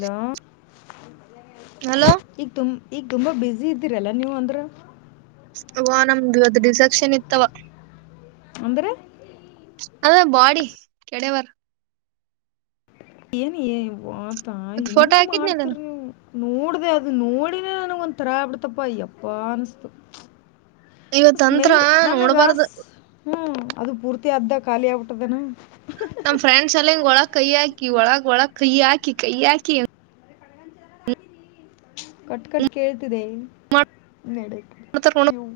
Hello. Hello ಈಗ ತುಮ. ಈಗ ತುಂಬಾ ಬಸಿ ಇದ್ದೀರಲ್ಲ ನೀವು ಅಂದ್ರೆ. ವಓ ನಮ್ದು ಅದ್ ಡಿಸಾಕ್ಷನ್ ಇತ್ತವ. ಅಂದ್ರ. ಅದ ಬಾಡಿ ಕೆಡವಾರ. ಏನ್. [unintelligible] ಏ ಯವ್ವ ತಾಯಿ ಇವತ್ ಫೋಟೋ ಹಿಂಗ್ ಮಾಡ್ತರ ಹಾಕಿದ್ನಲ್ಲ ನೀವು. ನೋಡ್ದ ಅದು ನೋಡಿನೇ ನನಗ ಒಂದ ತರಹಾಗಿ ಬಿಡ್ತಪ್ಪ ಯಪ್ಪಾ ಅನಿಸ್ತು. ಇವತ್ಂತ್ರ ಸ್ಮೆಲ್ ನನಗೆ ನೋಡ್ಬಾರ್ದ. ಹ್ಞೂ ಅದು ಪೂರ್ತಿ ಅ್ದ ಖಾಲಿ ಆಗ್ಬಿಟ್ಟದನ. ನಮ್ ಫ್ರೆಂಡ್ಸ್ ಎಲ್ಲ ಹಿಂಗಗೆ ಒಳಗೆ ಕೈ ಹಾಕಿ ಒಳಗ್ ಒಳಗ್ ಕೈ ಹಾಕಿ ಕೈ ಹಾಕಿ. ಕಟ್ಟ ಕಟ್ ಕೆ. ನಡೆ ಇವು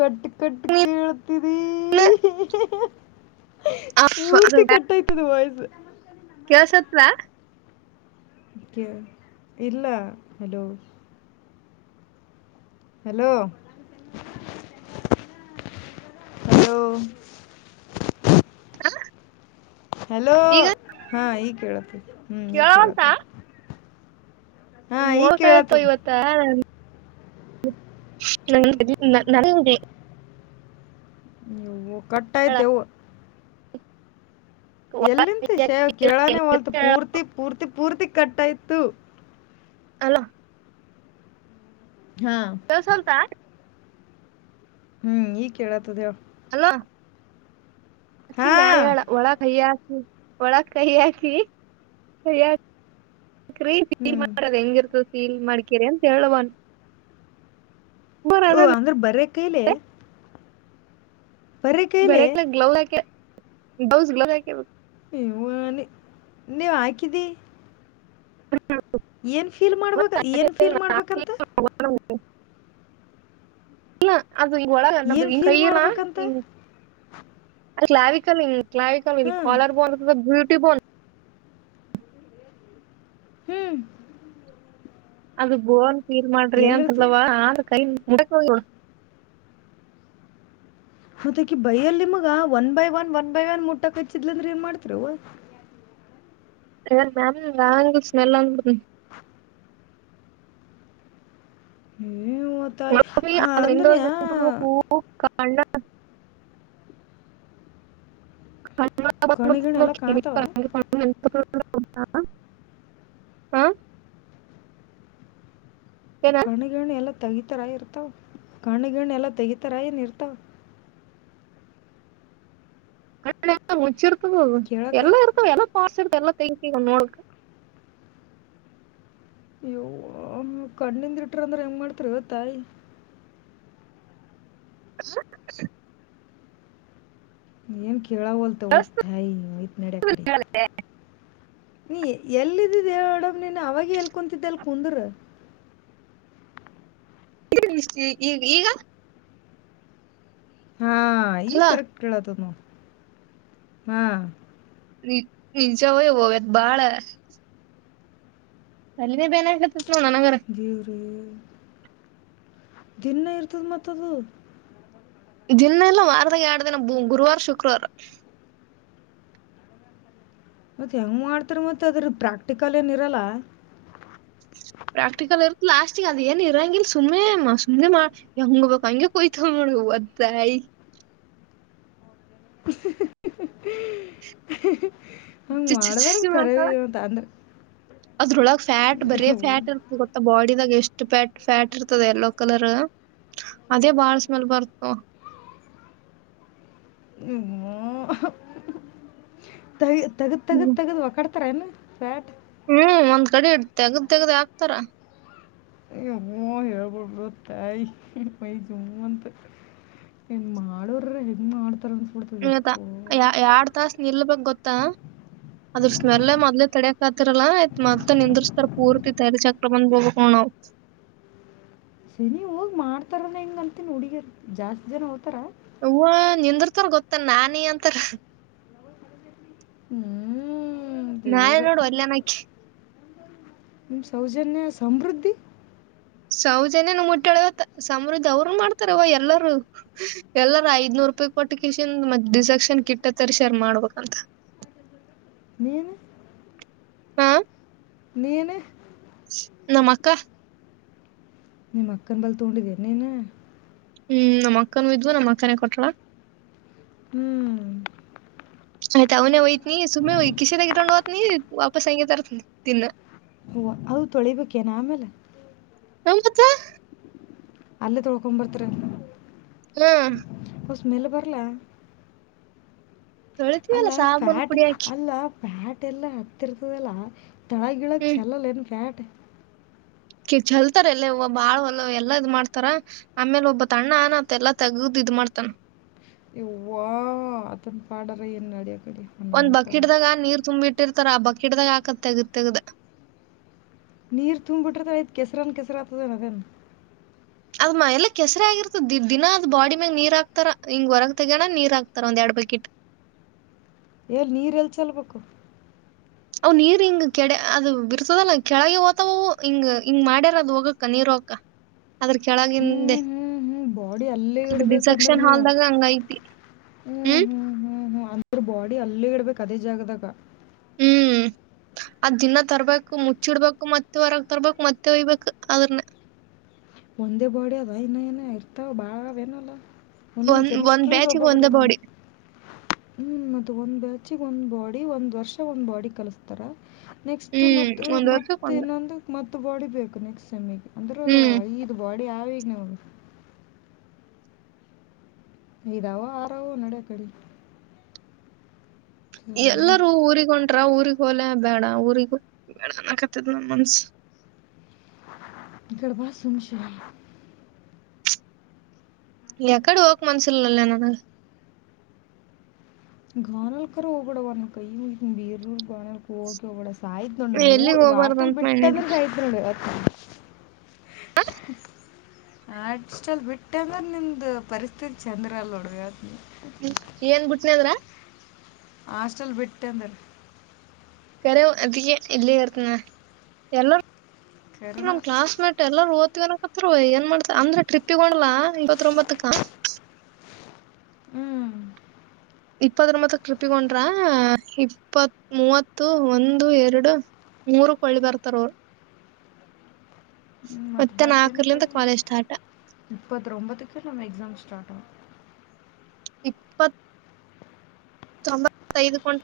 ಕಟ್ ಕಟ್ಟ ಕೇಳ್ತಿದೀ. [unintelligible] ಮೂರ್ತಿ ಕಟ್ಟಾಯ್ತದ ವಾಯ್ಸ್ ಹ ಕೆಳಸತ್ದಾ ಎ ಇಲ್ಲ ಹಲೋ ಹಲೋ ಹಲೋ ಹಲೋ ಈಗ ಹಾ ಈಗ್ ಕೇಳತದ ಹ್ಮ್ ಈಗ್ ಕೇಳತದ ಹೋಗ ಆಯ್ತು ಇವತ್ತ ನದೆ [inaudible] [unintelligible] ನೀವು ಕಟ್ಟಾಯಿತೆವು ಎಲ್ಲಿಂತ ಶೇವ್ ಕೇಳಾನೇ ಹೊಲ್ತ ಪೂರ್ತಿ ಪೂರ್ತಿ ಪೂರ್ತಿ ಕಟ್ಟಾಯ್ತು ಅಲೊ ಹಾ ಕೇಳ್ಸಲ್ತಾ ಹ್ಮ್ ಈಗ್ ಕೇಳತದ ಹೇಳ್ ಹಲೋ ಅಕ್ಕಿ ಹಾ ಮೇಲೆ ಅವಳ ಒಳಗೆ ಅಯ್ಯಾ ಒಳ ಕೈ ಹಾಕಿ ಕೈ [inaudible] ಕ್ರೀ ಹ್ಮ್ ಮಾಡದ ಹೆಂಗಿರ್ತದ ಫೀಲ್ ಮಾಡ್ಕೀರ ಅಂತ ಹೇಳವನ್ ಓಹ ಅಂದ್ರ ಬರೆ ಕೈಲೆ ಬರೇ ಕೈಲೆ ಬರಕಲ ಗ್ಲೌ [unintelligible] [inaudible] ಬೌಸ್ [inaudible] ಗಲ ನೀ ನೀವ್ ಹಾಕಿದಿ ಏನ್ ಫೀಲ್ ಮಾಡ್ಬ ಏನ್ ಫೀಲ್ ಮಾಡ್ಬೇಕಂತ ಇಲ್ಲ ಅದು ಈ ಒಳಗನ್ನದು ಏನ್ ಈ ಫೀಲ್ ಕೈಲ್ಲಾ ಮಾಡ್ಬೇಕಂತ ಅ [inaudible] ಲಾವಿಕ ನಿ್ ಕ್ಲ [unintelligible] ಹ್ಮ್ ಕಲರ್ ಬೋನ್ ಟಿಪನ್ ಹ್ಮ್ ಅದು ಬೋಲ್ ನೀರ್ ಮಾಡ್ರಿ ಎಲ್ಲಿರ್ತದ ಅಂತಲ್ವಾ ಆದ ಕೈ ಎಂದಕ್ಕು [unintelligible] ಮತಕಿ ಬೈಯಲ್ಲಿ ನಿಮಗ one by one one by one ಮುಟ್ಟ ಕಚ್ಚಿದ್ಲಂದ್ರ ಏನ್ ಮಾಡ್ತರವ್ವ ನ್ ಮ್ಯಾಮ ಯ ಸ್ಮೆಲ್ ಒಂದ ಹ್ಮ್ [inaudible] [unintelligible] ್ರಡ್ಬೇಕು ಅಣ್ಣ ಕಣ್ಣ ಕಣ್ಣು ಗಿಣ್ಣು ಎಲ್ಲ ಕಾಣ್ತಾವ [unintelligible] [inaudible] [unintelligible] ಹಾ ಕಣಗಣಿ ಎಲ್ಲ ತೆಗಿತರ ಇರ್ತಾವ್ ಕಣು ಗಿಣು ಎಲ್ಲ ತೆಗಿತರ ಏನ್ ಇರ್ತಾವ ಣ ಮುಚಿರ್ ದು ಕೇಳಕ್ಕೆ ಎಲ್ಲಾ ಇರ್ತವು ಪ ಎಲ್ಲ ತೇಗಿತಿವ್ ನೋಳ ಯವ್ವ ಕಣ್ಣಿಂದ ಇಟ್ರ ಅಂದ್ರ ಹೆಂಗ್ ಮಾಡ್ತರಿ ತಾಯಿ ಹ [inaudible] ಏನ್ ಕೇಳವಲ್ತ ಅವತಾಯಿ ಐತ ನಡಿ ಆ ಕಡೆ ನೀ ಎಲ್ಲಿದ್ದ ದೇವಡಮ ನೀನ್ ಅವಾಗ ಎಲ್ ಕುಂತಿದ್ದ ಅಲ್ ಕುಂದ್ರ [inaudible] ಈಗ ಈಗ ಹಾ ಈಗ ಅಲ್ಲಾ ಕರೆಕ್ಟ್ ಕೇಳತದ ನೋಡ್ ಹಾ ನಿ ನಿಜಾವ [unintelligible] ಬಾಳ ಅಲ್ಲಿನೇ ಬೇನ ಆಗ ದೇವ್ರೇ ದಿನ ಇರ್ತದ ಮತ್ತದು ದಿನ ಎಲ್ಲ ವಾರದಾಗ ಎರಡು ದಿನ ಗುರುವಾರ ಶುಕ್ರವಾರ ಮತ್ತೆ ಹೆಂಗ್ ಮಾಡ್ತಾರ ಮತ್ತೆ ಅದ್ರ ಪ್ರಾಕ್ಟಿಕಲ್ ಏನ್ ಇರಲ್ಲ ಪ್ರಾಕ್ಟಿಕಲ್ ಇರ್ತ್ ಲಾಸ್ಟಿಂಗ ಅದು ಏನ್ ಇರಂಗಲ್ ಸುಮ್ಮನೆ ಸುಮ್ನೆ ಮಾಡ ಹಂಗ ಬಬೇಕಕ್ ಹಂಗೆ ಕೊಯ್ತವ ಮಾಡ ಒದ್ದಾಯ ಹ ಹ [inaudible] ಚ [unintelligible] ಮಾಡ್ ಅಂದ್ರೆ ಅದ್ರೊಳಗ ಫ್ಯಾಟ್ ಬರೆ ಫ್ಯಾಟ್ ಇ ಗೊತ್ತ ಬಾಡಿ ಇದಾಗ ಎಷ್ಟು ್ಯಾಟ್ ಫ್ಯಾಟ್ ಇರ್ತದೆ ಎಲ್ಲೋ ಕಲರ್ ಅದೇ ಬಾಳ್ ಸ್ಮೆಲ್ ಬರ್ತು ನಿ್ಮ [unintelligible] ತಗ ತೆಗೆ ತಗದು ತಗ್ದದು ಒಕಡೆ ಹತ್ರನು ಫ್ಯಾಟ್ ಹ್ಮ್ ಒಂದ್ ಕಡೆ ಇ ತೆಗ್ದ್ ತೆಗ್ದ್ ಆಾಕ್ತಾರ ಹು ಹೇಳ್ಬಡ್ಬಿಡು ತಾಯಿ ಮೈ ಜುಮ್ ಅಂತತ್ ಹೆ ಇನ್ ಮಾಡರ ಹೆಂಗ ಮಾಡತ ಆ್ ಯ ಎರಡ್ ತಾಸ ನಿಲ್ಬೇಕ್ ಗೊತ್ತಾ ಅದ್ರ ಸ್ಮೆಲ್ಲ ಮದ್ಲೇ ತಡಿಯಕ್ ಆತಿರಲ್ಲಾ ಆಯ್ತ್ ಮತ್ತೆ ನಿಂದರ್ಸ್ತಾರ ಪೂರ್ತಿ ತೆಲಿ ಚಕ್ರ ಬಂದ್ಬೋಗಬೇಕ ನಾವ್ [inaudible] ಸರಿ ಹೋಗ್ ಮಾಡ್ತಾರ ಹೆಂಗ ಅಂತೀನಿ ಹುಡ್ಗೆರ್ ಜಾಸ್ತಿ ಜನ ಹೋಗ್ತಾರ ಅವ್ವಾ ನಿಂದ್ರತಾರ್ ಗೊತ್ತನ್ ನಾನಿ ಅಂತಾರ ಹ್ಮ್ ನಾನೆ ನೋಡುವಲ್ಲನಕಿ ನಿಮ್ ಸೌಜನ್ಯ ಸಮೃದ್ಧಿ ಸೌಜನ್ಯನ್ ಮುಟ್ಟಲಿಗತ್ ಸಮೃದ್ಧಿ ಅವರು ಮಾಡ್ತಾರವ ಎಲ್ಲಾರೂ ಎಲ್ಲಾರ ಐದ್ನೂರು ರೂಪಾಯಿ ಕೊಟ್ಟಕ್ಕೆನ್ ಮ ಡಿಸಾಕ್ಷನ್ ಕಿಟ್ಟತ್ತರಿ ಶರ್ ಮಾಡ್ಬೇಕಂತ ನೀನು ಹಾ ನೀನು ನಮ್ಮಕ್ಕ ನಿಮ್ಮ ಅಕ್ಕನ್ ಬಲ್ ತಗೊಂಡಿದ್ಯಾ ನೀನು ಹ್ಮ್ ನಮ್ಮ್ ಅಕ್ಕನ ಇದ್ವು ನಮ್ಮ್ ಅಕ್ಕನೇ ಕೊಟ್ರ ಹ್ಮ್ ಆಯ್ತ ಅವನೇ ವೈ ನೀ ಸುಮ್ನೆ ವೈಕಿಸಿದಾಗ್ ಇಟ್ಕೊಂಡ ಹೋತ್ನಿ ವಾಪಸ್ [unintelligible] ಹಓ ಅವ ತೊಳಿಬೇಕೇನ ಆಮೇಲೆ ಹತ್ತ [unintelligible] ಅಲ್ಲೇ ತೊಳಕೊಂಬರ್ತ್ರ ಹ್ಮ್ ಸ್ಮೆಲ್ ಬರಲ ತೊಳಿತವಿ ಅಲ್ಲ ಸಾಬೂನ್ ಪುಡಿ ಹಾಕಿ ಪ್ಯಾಟ್ ಎಲ್ಲಾ ಹತ್ತಿರ್ತದಲ್ಲ ತಳ ಗಿಳಕ್ ಹ್ಮ್. ಚೆಲ್ ಏನ್ ಫ್ಯಾಟ್ ಹೊಟ್ಟೆ ಕಿ ಚಲ್ತಾರ ಎಲ್ಲೇ ಒಬ ಬಾಳ ಹೊಲ್ಲ ಎಲ್ಲಾ ಇದ್ ಮಾಡ್ತಾರ ಆಮೇಲೆ ಒಬ್ಬ ತಣ್ಣ ಅನತ್ ಎಲ್ಲಾ ತೆಗದ್ ಇದ್ ಮಾಡ್ತಾನ ಯವ್ವ ಅತನ್ ಪಾಡರ ಎನ್ನಡಿಯ ಒಂದ್ ಬಕೆಟ್ ದಾಗ ನೀರ್ ತುಂಬಿಟ್ಟ ಬಿಟ್ಟಿರ್ತಾರ ಹ ಬ್ಬಕಿಡ್ದಾಗ ಹಾಕತ್ ತೆಗದ ತೆಗ್ದ ನೀರ್ ತುಂಬಿಟ್ರದ ಕೆಸರನ್ ಕೆಸರಾತದೆ ನದನ್ ಅದ್ಮ ಎಲ್ಲ ಕೆಸರ ಆಗಿರ್ತದ ದ ದಿನಾ ಅದ್ ಬಾಡಿ ಮ್ಯಾಗ ನೀರಾಕ್ತರ ಹಿಂಗ್ ಹೊರಗ ತಗೋಣ ನೀರ್ ಹಾಕ್ತಾರ ಒಂದ್ ಎರಡ್ ಬಕೆಟ್ ಎಲ್ ನೀರ್ ಎಲ್ ಚಲ್ಬೇಕು ಅವ ನೀರ್ ಹಿಂಗ ಕೆಡೆ ಅದು ಬಿರ್ತದಲ್ಲ ಕೆಳಗೆ ಹೋತದವು ಹಿಂಗ ಹಿಂಗ್ ಮಾಡ್ಯಾರ ಅದ ಹೋಗಕ್ಕ ನೀರ್ ಹೋಗಕ್ಕ ಅದ್ರ ಕೆಳಗಿಂದೆ ಹ್ಮ್ ಹ್ಮ್ ಹ್ಮ್ ಬಾಡಿ ಅಲ್ಲೇ ಅದ್ ಇಡ್ಬೇಕಂದ್ರೆ ಡಿಸೆಕ್ಷನ್ ನೀವು ಹಾಲ್ದಾಗ ಹಂಗ ಐತಿ ಹ್ಮ್ ಹ್ಮ್ ಹ್ಮ್ ಹ್ಮ್ ಅಂದ್ರೆ ಬಾಡಿ ಅಲ್ಲೇ ಇಡ ಅದೇ ಜಾಗದಾಗ ಹ್ಮ್ ಅದ ದಿನ ತರ್ಬೇಕು ಮುಚ್ಚಿಡ್ಬೇಕು ಮತ್ತೆ ಹೊರಗ್ ತರ್ಬೇಕು ಮತ್ತೆ ಒಯ್ಬೇಕು ಅದನ್ನ ಒಂದೇ ಬಾಡಿ ಅದ ಇನ್ನ ಏನ ಇರ್ತಾವ ಬಾಳವೆನಲ್ಲ ಒಂದೊಂದ್ ಒಂದ್ ಒಂದ್ ಸೆಮಿಸ್ಟ್ರಗ್ ಬ್ಯಾಚಿಗೆ ಒಂದೇ ಒಬ್ಬಬ್ರಗ ಬಾಡಿ ಒಂದು ಹ್ಮ ಮತ್ತೆ ಒಂದ್ ಬೆಳಚಿಗೆ ಒಂದ್ ಬಾಡಿ ಒಂದ್ ವರ್ಷ ಒಂದ್ ಬಾಡಿ ಕಲಸ್ತಾರ ನೆಕ್ಸ್ಟ್ ಹ್ಮ್ ಮತ್ತು ಒಂದ್ ವರ್ಷಕ್ ಒಂದ್ ಮತ್ತೇನಂದು ಮ ಬಾಡಿಬೇಕು ನೆಕ್ಸ್ಟ್ ಸೆಮಿಗೆ ಅಂದರೂ ಹ್ಮ್ ಐದು ಬಾಡಿ ಆ [inaudible] ಹೈದವ ಹಾರವೋ ನಡ ಕಡಿ ಎಲ್ಲರೂ ಊರಿಗೊಂಟರ ಊರಿಗ್ ಹೊಲ ಬೇಡ ಊರಿಗೂ ಬೇಡಕತ್ತದ ನಮ್ಮ್ ಮನ್ಸ ಇರ್ ಬಾರ ಸುಮಶ ಎಕಡೆ ಹಕ ಮನುಷಲಲ್ಲ ನನ ಗಾನ ಕರ ಗಡ ಅವ ಕೈ ಬೀ ಗಾನೆಲ್ ಕಕ ಒಗಡ ಆಾಯ್ತ್ ನೋ್ಣ ಊ ಎಲ್ಲಿಗ್ ವಾಸ್ಟಲ್ ಹೋಗ್ಬಾರ್ದಂತ ಮಾಡಿನಿ ಬಿಟ್ಟಂದ್ರೆ ಸಾಯ್ತ್ ನೋತ್ತ ಅಷ್ಟಲ್ ಬಿಟ್ಟ ಅಂದ್ರೆ ನಿಮ್ದ ಪರಿಸ್ಥಿತಿ ಚಂದ್ರ ಅಲ್ ಹುಡ್ಗ ಏನ್ ಬಿುಟ್ನದ್ರ [unintelligible] ಹಾಸ್ಟಲ್ ಬಿಟ್ಟ ಅಂದ್ರ ಬರ ಅ ಇಲ್ಲೇಕ ಎಲ್ಲ ಕರೆನ ನಮ್ ಕ್ಲಾಸ್ ಮೇಟ್ ಎಲ್ಲಾರೂ ಓದ್ತವಿ ನ ಇಪ್ಪತ್ ರೂಪಾಯಿ ಏನ್ ಮಾಡ್ತ ಅಂದ್ರೆ ಟ್ರಿಪ್ಪಿಗೊಂಡ್ಲಾ ಇಪ್ಪತ್ೊಂಬತ್ತಕ್ಕ [inaudible] ಹ್ಞೂ ಇಪ್ಪತ್ತರ ಮತ್ತ ಕೃಪಿಕೊಂಡ್ರ ಇಪ್ಪತ್ ಮೂವತ್ತು ಒಂದು ಎರಡು ಮೂರುಳಿ ಬರ್ತಾರ ಅವರು ಹ್ಮ್ ಮತ್ತೆ ಬರ್ತೇನೆ ನಾಲ್ಕರ್ಲಿಂದ ಕಡೆ ಕಾಲೇಜ್ ಸ್ಟಾರ್ಟ್ ಇಪ್ಪತ್ ಒಂಬತ್ತಕ್ಕೂ ನಮ್ಮ್ ಎಕ್ಸಾಮ್ ಸ್ಟಾರ್ಟ್ ಹ [unintelligible] ಇಪ್ಪತ್ತು ತೊಂಬತ್ತೈದುಕೊಂಡ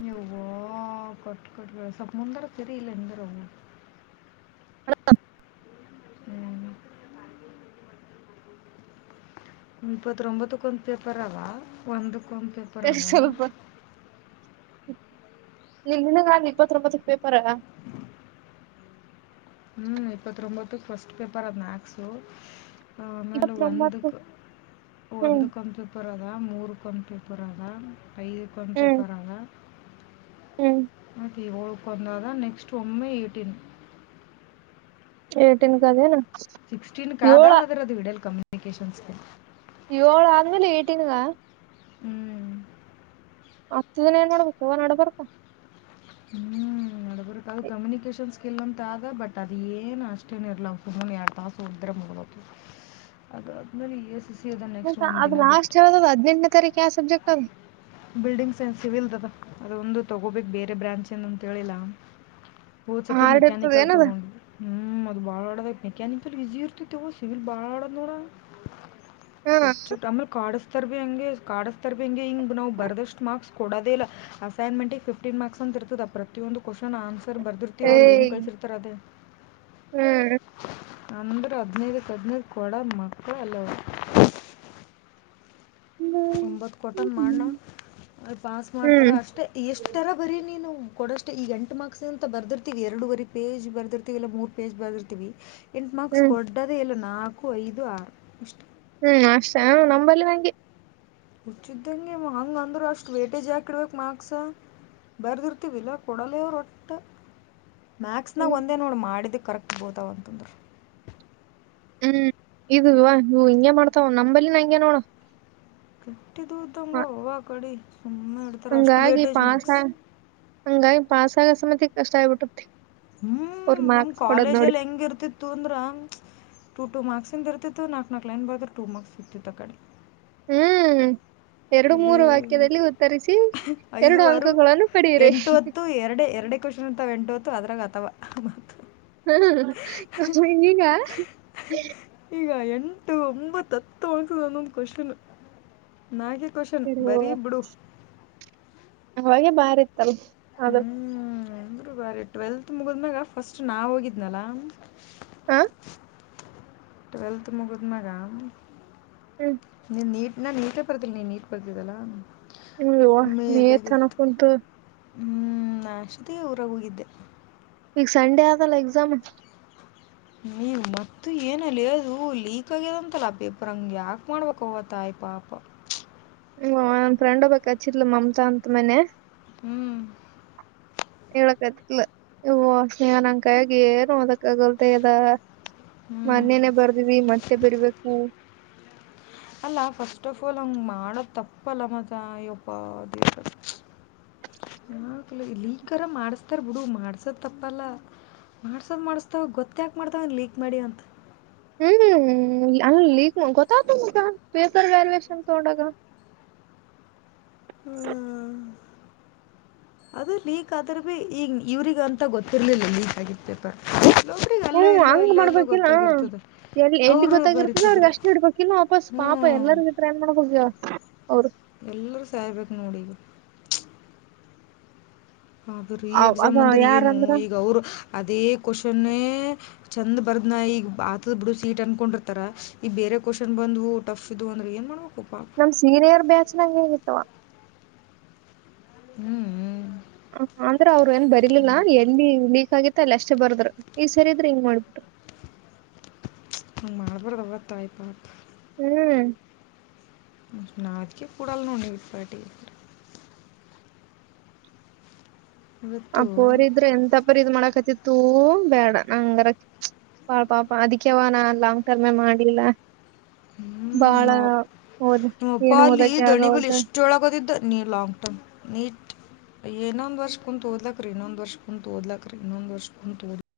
ಹ್ಮ [unintelligible] ಹ ಕಟ್ ಕಟ್ ಸ ಮುಂದರ ಸರಿಲ್ಲ ಹರ ಅವ [inaudible] ಹ [unintelligible] ಹ್ಮ್ [unintelligible] ಇಪ್ಪತ್ೊಂಬತ್ತಕ್ ಒಂದು ಪೇಪರ್ವಾ ಒಂದು [inaudible] ಕನ್ ಪೇಪರ್ವಾ [unintelligible] ನೀನ್ನಗಾ ಇಪ್ಪತ್ ರೂಪತ್ ಪೇಪರ ಹ್ಮ್ ಇಪ್ಪತ್ಂಬತ್ತು ಫಸ್ಟ್ ಪೇಪರ್ ಅ ಮಕ್ಸು [unintelligible] ಆಮೇಲೆ ಇಪ್ಪತ್ತೊಂಬತ್ತು ಒಂದಕ್ ಹ್ಮ್ ಒಂದು ಕಂಪೂಪರ್ ಅದ ಮೂರ್ [inaudible] ಕಂಪಿಪುರದ [inaudible] ಐದು ಕೊಂದುಪ ಹ್ಮ್ ಬರಾಗ [inaudible] ಹ್ಮ್ ಅೆ ಹಳ್ಕೊಂದ ನೆಕ್ಸ್ಟ್ ಒಮ್ಮೆ ಏಟೀನ್ ಏಟನ್ ಕದನಾ ಏಳ [inaudible] ಕಮ್ಯೂನಿಕೇಶನ್ಸ್ಗೆ [unintelligible] ಏಳು ಆರ್ಮೇಲೆ ಏಟಿನದ [inaudible] ಹ್ಮ್ ಹತ್ತು ದಿನ ಏನ್ ಮಾಡ್ಬೇಕು ಯವ ನಡಬಾರತ್ತಾ [inaudible] ಹ್ಮ್ ನಡ್ಬರ್ಕ್ ಅದು ಕಮ್ಯುನಿಕೇಶನ್ ಸ್ಕಿಲ್ ಅಂತ ಆದ ಬಟ್ ಅದ ಏನ್ ಅಷ್ಟೇನ ಇರ್ಲ ಪುನ್ ಎರಡ್ ತಾಸ ಹೊೋಡಿದ್ರೆ ಮುಡ್ಬು ಅದಾದ್ಮೇಲೆ ಸಿ ಅದ ನೆಕ್ಸ್ಟ್ ಒಂದು ಅದು ದಿನ ಬಿಟ್ಟು ಲಾಸ್ಟ್ ಹೇಳದ್ ಹದೆಂಟನೇ ತೀಕ ಆ ಸಬ್ಜೆಕ್ಟ್ ಹ [inaudible] ಬಿಲ್ಡಿಂಗ್ಸ್ ಏ ಸಿವಿಲ್ದದ ಅದೊಂದು ತಗೋಬೇಕಕ್ ಬೇರೆ ಬ್ರಾಂಚಚ್ ಏನ ಅಂತೇಳಿಲ್ಲ [unintelligible] ಪೂರ್ ಸತಿ ಹಾರ್ಡ್ ಇರ್ತದ ಮೆಕ್ಯಾನಿಕಲ್ ಏನದ ತೊಗೊಂಡ್ ಹ್ಮ್ ಅದು ಭಾಳ್ಾಡದ [unintelligible] ಮೆಕ್ಯಾನಿಕಲ್ಲಿ ಬಿಸಿಿ ಇರ್ತಿತೆವು ಸಿವಿಲ್ ಭಾಳ ಆಡೋ್ ನೋಡ [unintelligible] ಹ್ಮ ಸ ನಮ ಕಾಡಸ್ತರ್ ಹ ಎಂಂಗೆ ಕಾರ್ಡ್ ಸ್ತರ ಪ ಹ ಎಂಗಗೆ ಇಂಗ ಬವು ಬ ಬರ್ದಷ್ಟು ಮಾರ್ಕ್ಸ್ ಕೊಡೋದ ಇಲ್ಲ ಅಸೈನ್ಮೆಂಟ್ ಫಿಫ್ಟೀನ್ ಮಾರ್ಕ್ಸ್ ಅಂತ ಇರ್ತದ ಪ್ರತಿಯೊಂದು ಕ್ವನ್ ಆನ್ಸರ್ [unintelligible] ಸರ್ ಬರ್ದಿರ್ತಿೀವಿ ಅವರು ಏನ್ ಏಯ್ ಕಳ್ಸಿರ್ತಾರ ಅದೇ ಹ್ಮ್ [unintelligible] ಅಂದ್ರೆ ಹದ್ಿನೈದಕ್ಕೆ ಹದಿನೈದು ಕೊಡ ಮಕ್ಕಳು ಅಲ್ಲ [unintelligible] ಒಂಬತ್ ಕೊಟನ್ ಮಾಡಣ ಅ ಪಾಸ್ ಮಾಡ್ತಾರ ಹ್ಮ್ ಅಷ್ಟೇ ಎಷ್ಟರ ಬರ ನೀನು [unintelligible] ಕೊಡಷ್ಟೇ ಈಗ ಎಂಟು ಮಾರ್ಕ್ಸ್ ಅಂತ ಬರ್ದಿರ್ತಿವಿ ಎರಡುವರೆ ಪೇಜ್ ಬರ್ದಿರ್ತಿವಿ ಇಲ್ಲಾ ಮೂರ್ ಪೇಜ್ ಬರ್ದಿರ್ತಿವಿ ಇಂಟ್ ಮಾರ್ಕ್ಸ್ ಹ್ಮ್ ಕೊಡ್ಡದೇ ಇಲ್ಲ ನಾಲ್ಕು ಐದು ಆರು ಅಷ್ಟು ಹ್ಮ್ ಅಷ್ಟ ಹ ನಂಬಲ್ಲಿ ಹಂಗೆ ಹುಚ್ಚಿದ್ದಂಗೆ ಹಂಗ ಅಂದ್ರ ಅಷ್ಟ್ ವೇಟೇಜ್ ಹಾಕ ಇಡ್ಬೇಕಕ್ ಮಾರ್ಕ್ಸ ಬರ್ದಿರ್ತಿವಿ ಇಲ್ಲಾ ಕೊಡಲೇವರು ಒಟ್ಟ ಮ್ಯಾಕ್ಸ್ ನ ಹ್ಮ್ ಒಂದೇ ನೋಡ್ ಮಾಡಿದ್ದು ಕರೆಕ್ಟ್ ಬೋತಾಾವಂತುಂದರು [unintelligible] ಹ್ಮ್ ಇುವ ಹಿಂಗೆ ಮಾಡ್ತಾವ ನಂಬಲ್ಲಿ ನ ಹಂಂಗಗೆ ನೋಡ [unintelligible] ಹ ಮಟ್ಟಿ ದೂಧ ದಂಗ ಹಾಗ ಕಡಿ ಸುಮ್ಮನೆ ಇಡ್ತಾರೆ ಅಷ್ಟು ಹಂಗಾಗಿ ವೇಟೇಜ್ ಪಾಸ್ ಮಾರ್ಕ್ಸ್ ಆ ಹಂಗಾಗಿ ಪಾಸ್ ಆಗೋ ಸಮೇತಿ ಕಷ್ಟ ಆಗಬಿಟ್ಟತ್ತತಿ ಹ್ಮ್ ನಮ್ ಕಾಲೇಜಲ್ಲಿ ಹೆಂಗ ಇರ್ತಿತ್ತು ಅಂದ್ರ ಟ ಟ ಮಾರ್ಕ್ಸಿಂದ ಬರ್ತಿತ್ತು ನಾಕ ನಲ್ಕಕ್ ಲೈನ್ ಬರ್ ಟು ಮಾರ್ಕ್ ಸಿಗ್ತಿತ್ತು ಕಡೆ [inaudible] ಹ್ಮ್ ಎರಡು ಇಲ್ಲಿ ಮೂರು ವಾಕ್ಯದಲ್ಲಿ ಉತ್ತರಿಸಿ ಐದ ಎರಡು ಆಾರ ಅಂಕಗಳನ್ನು ಪಡೆಯಿರಿ ಎಂಟ ಹೊತ್ತು ಎರಡೆ ಎರಡೆ ಕ್ವಶನ್ ಇರ್ತಾವ ಎಂಟು ಹೊತ್ತು ಅದ್ರಾಗ ಆತ ತವಾ ಮತ್ತು ಹ ಕಮ್ಮಗ ನೀನಾ ಈಗ ಎಂಟು ಒಂಬತ್ತು ಹತ್ತು ಮಾರ್ಕ್ಸ್ ಒಂದು ಒಂದು ಕುಶನ್ ನಾಗೆ ಕವಷನ್ ಇದು ಬರೀ ಬಿಡು ಅವಾಗೆ ಬಾರಿ ಇತ್ತಲ್ ಹೌದೇ ಅಂದರು ಬಾರಿ ಟ್ವೆಲ್ತ್ ಮುಗಿದ್ಮ್ಯಾಗ ಫಸ್ಟ್ ನಾವು ಹೋಗಿದ್ನಲ್ಲ ಹಾ ಟ್ವೆಲ್ತ್ ಮುಗಿದನಾಗ ಹ್ಮ್ ನಿ ನೀಟ್ ನಾನ್ ನೀಟೇ ಬರ್ತೀನಿ ನೀ ನೀಟ್ ಬರ್ತಿದ್ದಲ್ಲಾ ಹ ನೀ ತನಕಂತು ಹ್ಮ್ ಅಷ್ಟೇ ಊರ ಹೋಗಿದ್ದೆ ಈಗ ಸಂಡೇ ಆಡ್ಲಾ ಎಕ್ಸಾಮ್ ನೀ ಮತ್ತ ಏನಲ್ಲಿ ಅದು ಲೀಕ್ ಆಗ್ಯದಂತಲ್ಲ ಪೇಪರ್ ಹಂಗ ಯಾಕ ಮಾಡ್ಬೇಕ ಅವವತ್ತಾಯ್ ಪಾಪ ಹ ನನ್ ಫ್ರಂಡ್ ಹೋಗ್ಬೇಕಕ್ ಹಚ್ಚಿರ್ಲ ಮಮ್ತಾ ಅಂತ ಮನೆ ಹ್ಞೂ ಹೇಳಕಲ ಇ ಸ್ನೇಹ ನಂಗ ಕಾಯಾಗಿ ಏ ಅದ ಗಲ್ತ ಅದ ಹ್ಞೂ ಮೊನ್ನೇನೆೇ ಬರ್ದವಿ ಮತ್ತೆ ಬರ್ಬೇಕು ಅಲ್ಲ ಫಸ್ಟ್ ಆಫ್ ಆಲ್ ಅವಂಗ ಮಾಡದ್ ತಪ್ಪಲ್ಲ ಮತ್ತ ಇಯ್ಯಪ್ಪ ದೇವ್ರೆ ಯಾಕೆ ಲೀಕ್ರ ಮಾಡಸ್ತಾರ ಬಿಡು ಮಾಡ್ಸದ್ ತಪ್ಪಲ್ಲ ಮಾಡ್ಸೋದ್ ಮಾಡಸ್ತಾವ ಗೊತ್ತಾಕ್ ಮಾಡ್ತಾವ ಲೀಕ್ ಮಾಡಿ ಅಂತ ಹ್ಮ್ ಹ್ಮ್ ಅ ಲಕ್ ಗತ್ತತಗ ಪೇಪರ್ ವ್ಯಾಾಲಷನ್ ತೋಡಗ ಹ್ಮ್ ಅದ ಲಕ್ ಆದ್ರ ಭೀ ಈಗ ಇವ್ರಿಗೆ ಅಂತ ಗೊತ್ತಿರ್ಲಿಲ್ಲ ಲಕ್ ಆಗಿದ ಪಾಪೆ ಹ್ಮ್ ಹಂಗ್ ಮಾಡ್ಬೇಕಿಲ್ಲ ಎಲ್ಲಿ ಎಲ್ಲಿ ಅವರು ಗೊತ್ತಾಗಿರ್ಬೇಕದ ಅವ್ರಗ ಬರಿತಿದ್ರು ಅಷ್ಟೇ ಇಡ್ಬೇಕಿಲ್ಲ ವಾಪಸ್ ಹ್ಞೂ ಪಾಪ ಎಲ್ಲರಿಗ ಇದ ಏನ್ ಮಾಡ್ಬೇಕಗ ಅವರು ಎಲ್ರ ಸಾಯಬೇಕು ನೋಡಿ ಈಗ ಅದು ರೀ ಅವ್- ಅದ ಎಕ್ಸಾಮ್ ಅಂದ್ರೆ ಏನು ಯಾರಂದ್ರ ಈಗ ಅವರು ಅದೇ ಕ್ವನ್ [unintelligible] ಚೆಂದ ಬರ್ದ್ನ ಈಗ ಆತದ ಬಿಡು ಸೀಟ್ ಅನ್ಕೊಂಡಿರ್ತಾರ ಈಗ ಬೇರೆ ಕ್ವನ್ ಬಂದು ಟಫ್ ಇದು ಅಂದ್ರೆ ಏನ್ ಮಾಡು ನಮ್ ಸೀರಿಯರ್ ಬ್ಯಾಚ್ ನಾಗ ಹೇಗಿತ್ತವ ಹ್ಮ್ ಹ್ಮ್ ಹ ಅಂದ್ರ ಅವ್ರು ಏನ್ ಬರ್ಲಿಲ್ಲ ಎಂಬೆ ಲೀಕ್ ಆಗಿ ಮತ್ತಲ್ಲ ಅಷ್ಟೇ ಬರ್ದ್ರ ಈ್ ಸರಿ ಇದ್ರೆ ಹಿಂಗ್ ಮಾಡ್ಬಿಟ್ರ ಹ್ ಮಾರ್ಬರದ ತಾಯ್ಪಾ ಹ್ಮ್ ನಕ ಪೂಡ ಅಲ್ಲ ನೋಡಿವಿಪಾರಟ ಆ ಇವತ್ತು ಪೋರ್ ಇದ್ರೆ ಎಂಂತಪರ್ ಇದ್ ಮಾಡಕತ್ತತ್ ತೂ ಬೇಡ ನಂಗರಾ ಪಾಪ ಅದಕ್ಕೆ್ಯವ ನಾ ಲಾಂಗ್ ಟರ್ಮೇ ಮಾಡಿಲ್ಲ ಹ್ಮ್ ನಮ್ಮ್ ನಿಮ್ಮ ಅಪ್ಪ ಏನು ಅಲ್ಲಿ ಓದಕ್ಕೆ ದಣಿ ಆಗವಲ್ದು ಬಲ್ಲಿ ಎಷ್ಟೊಳಗತ್ತಿದ್ದ ನೀ ಲಾಂಗ್ ಟರ್ಮ್ ನೀ ಏನೊಂದ್ ವರ್ಷ ಕು್ ತೋದ್ಲಕ್ರೀ ಇನ್ನೊಂದ್ ವರ್ಷ ಕು ತೋದ್ಲಕ್ರೀ ಇನ್ನೊಂದ ವರ್ಷ ಕು ತೋದ್ಲ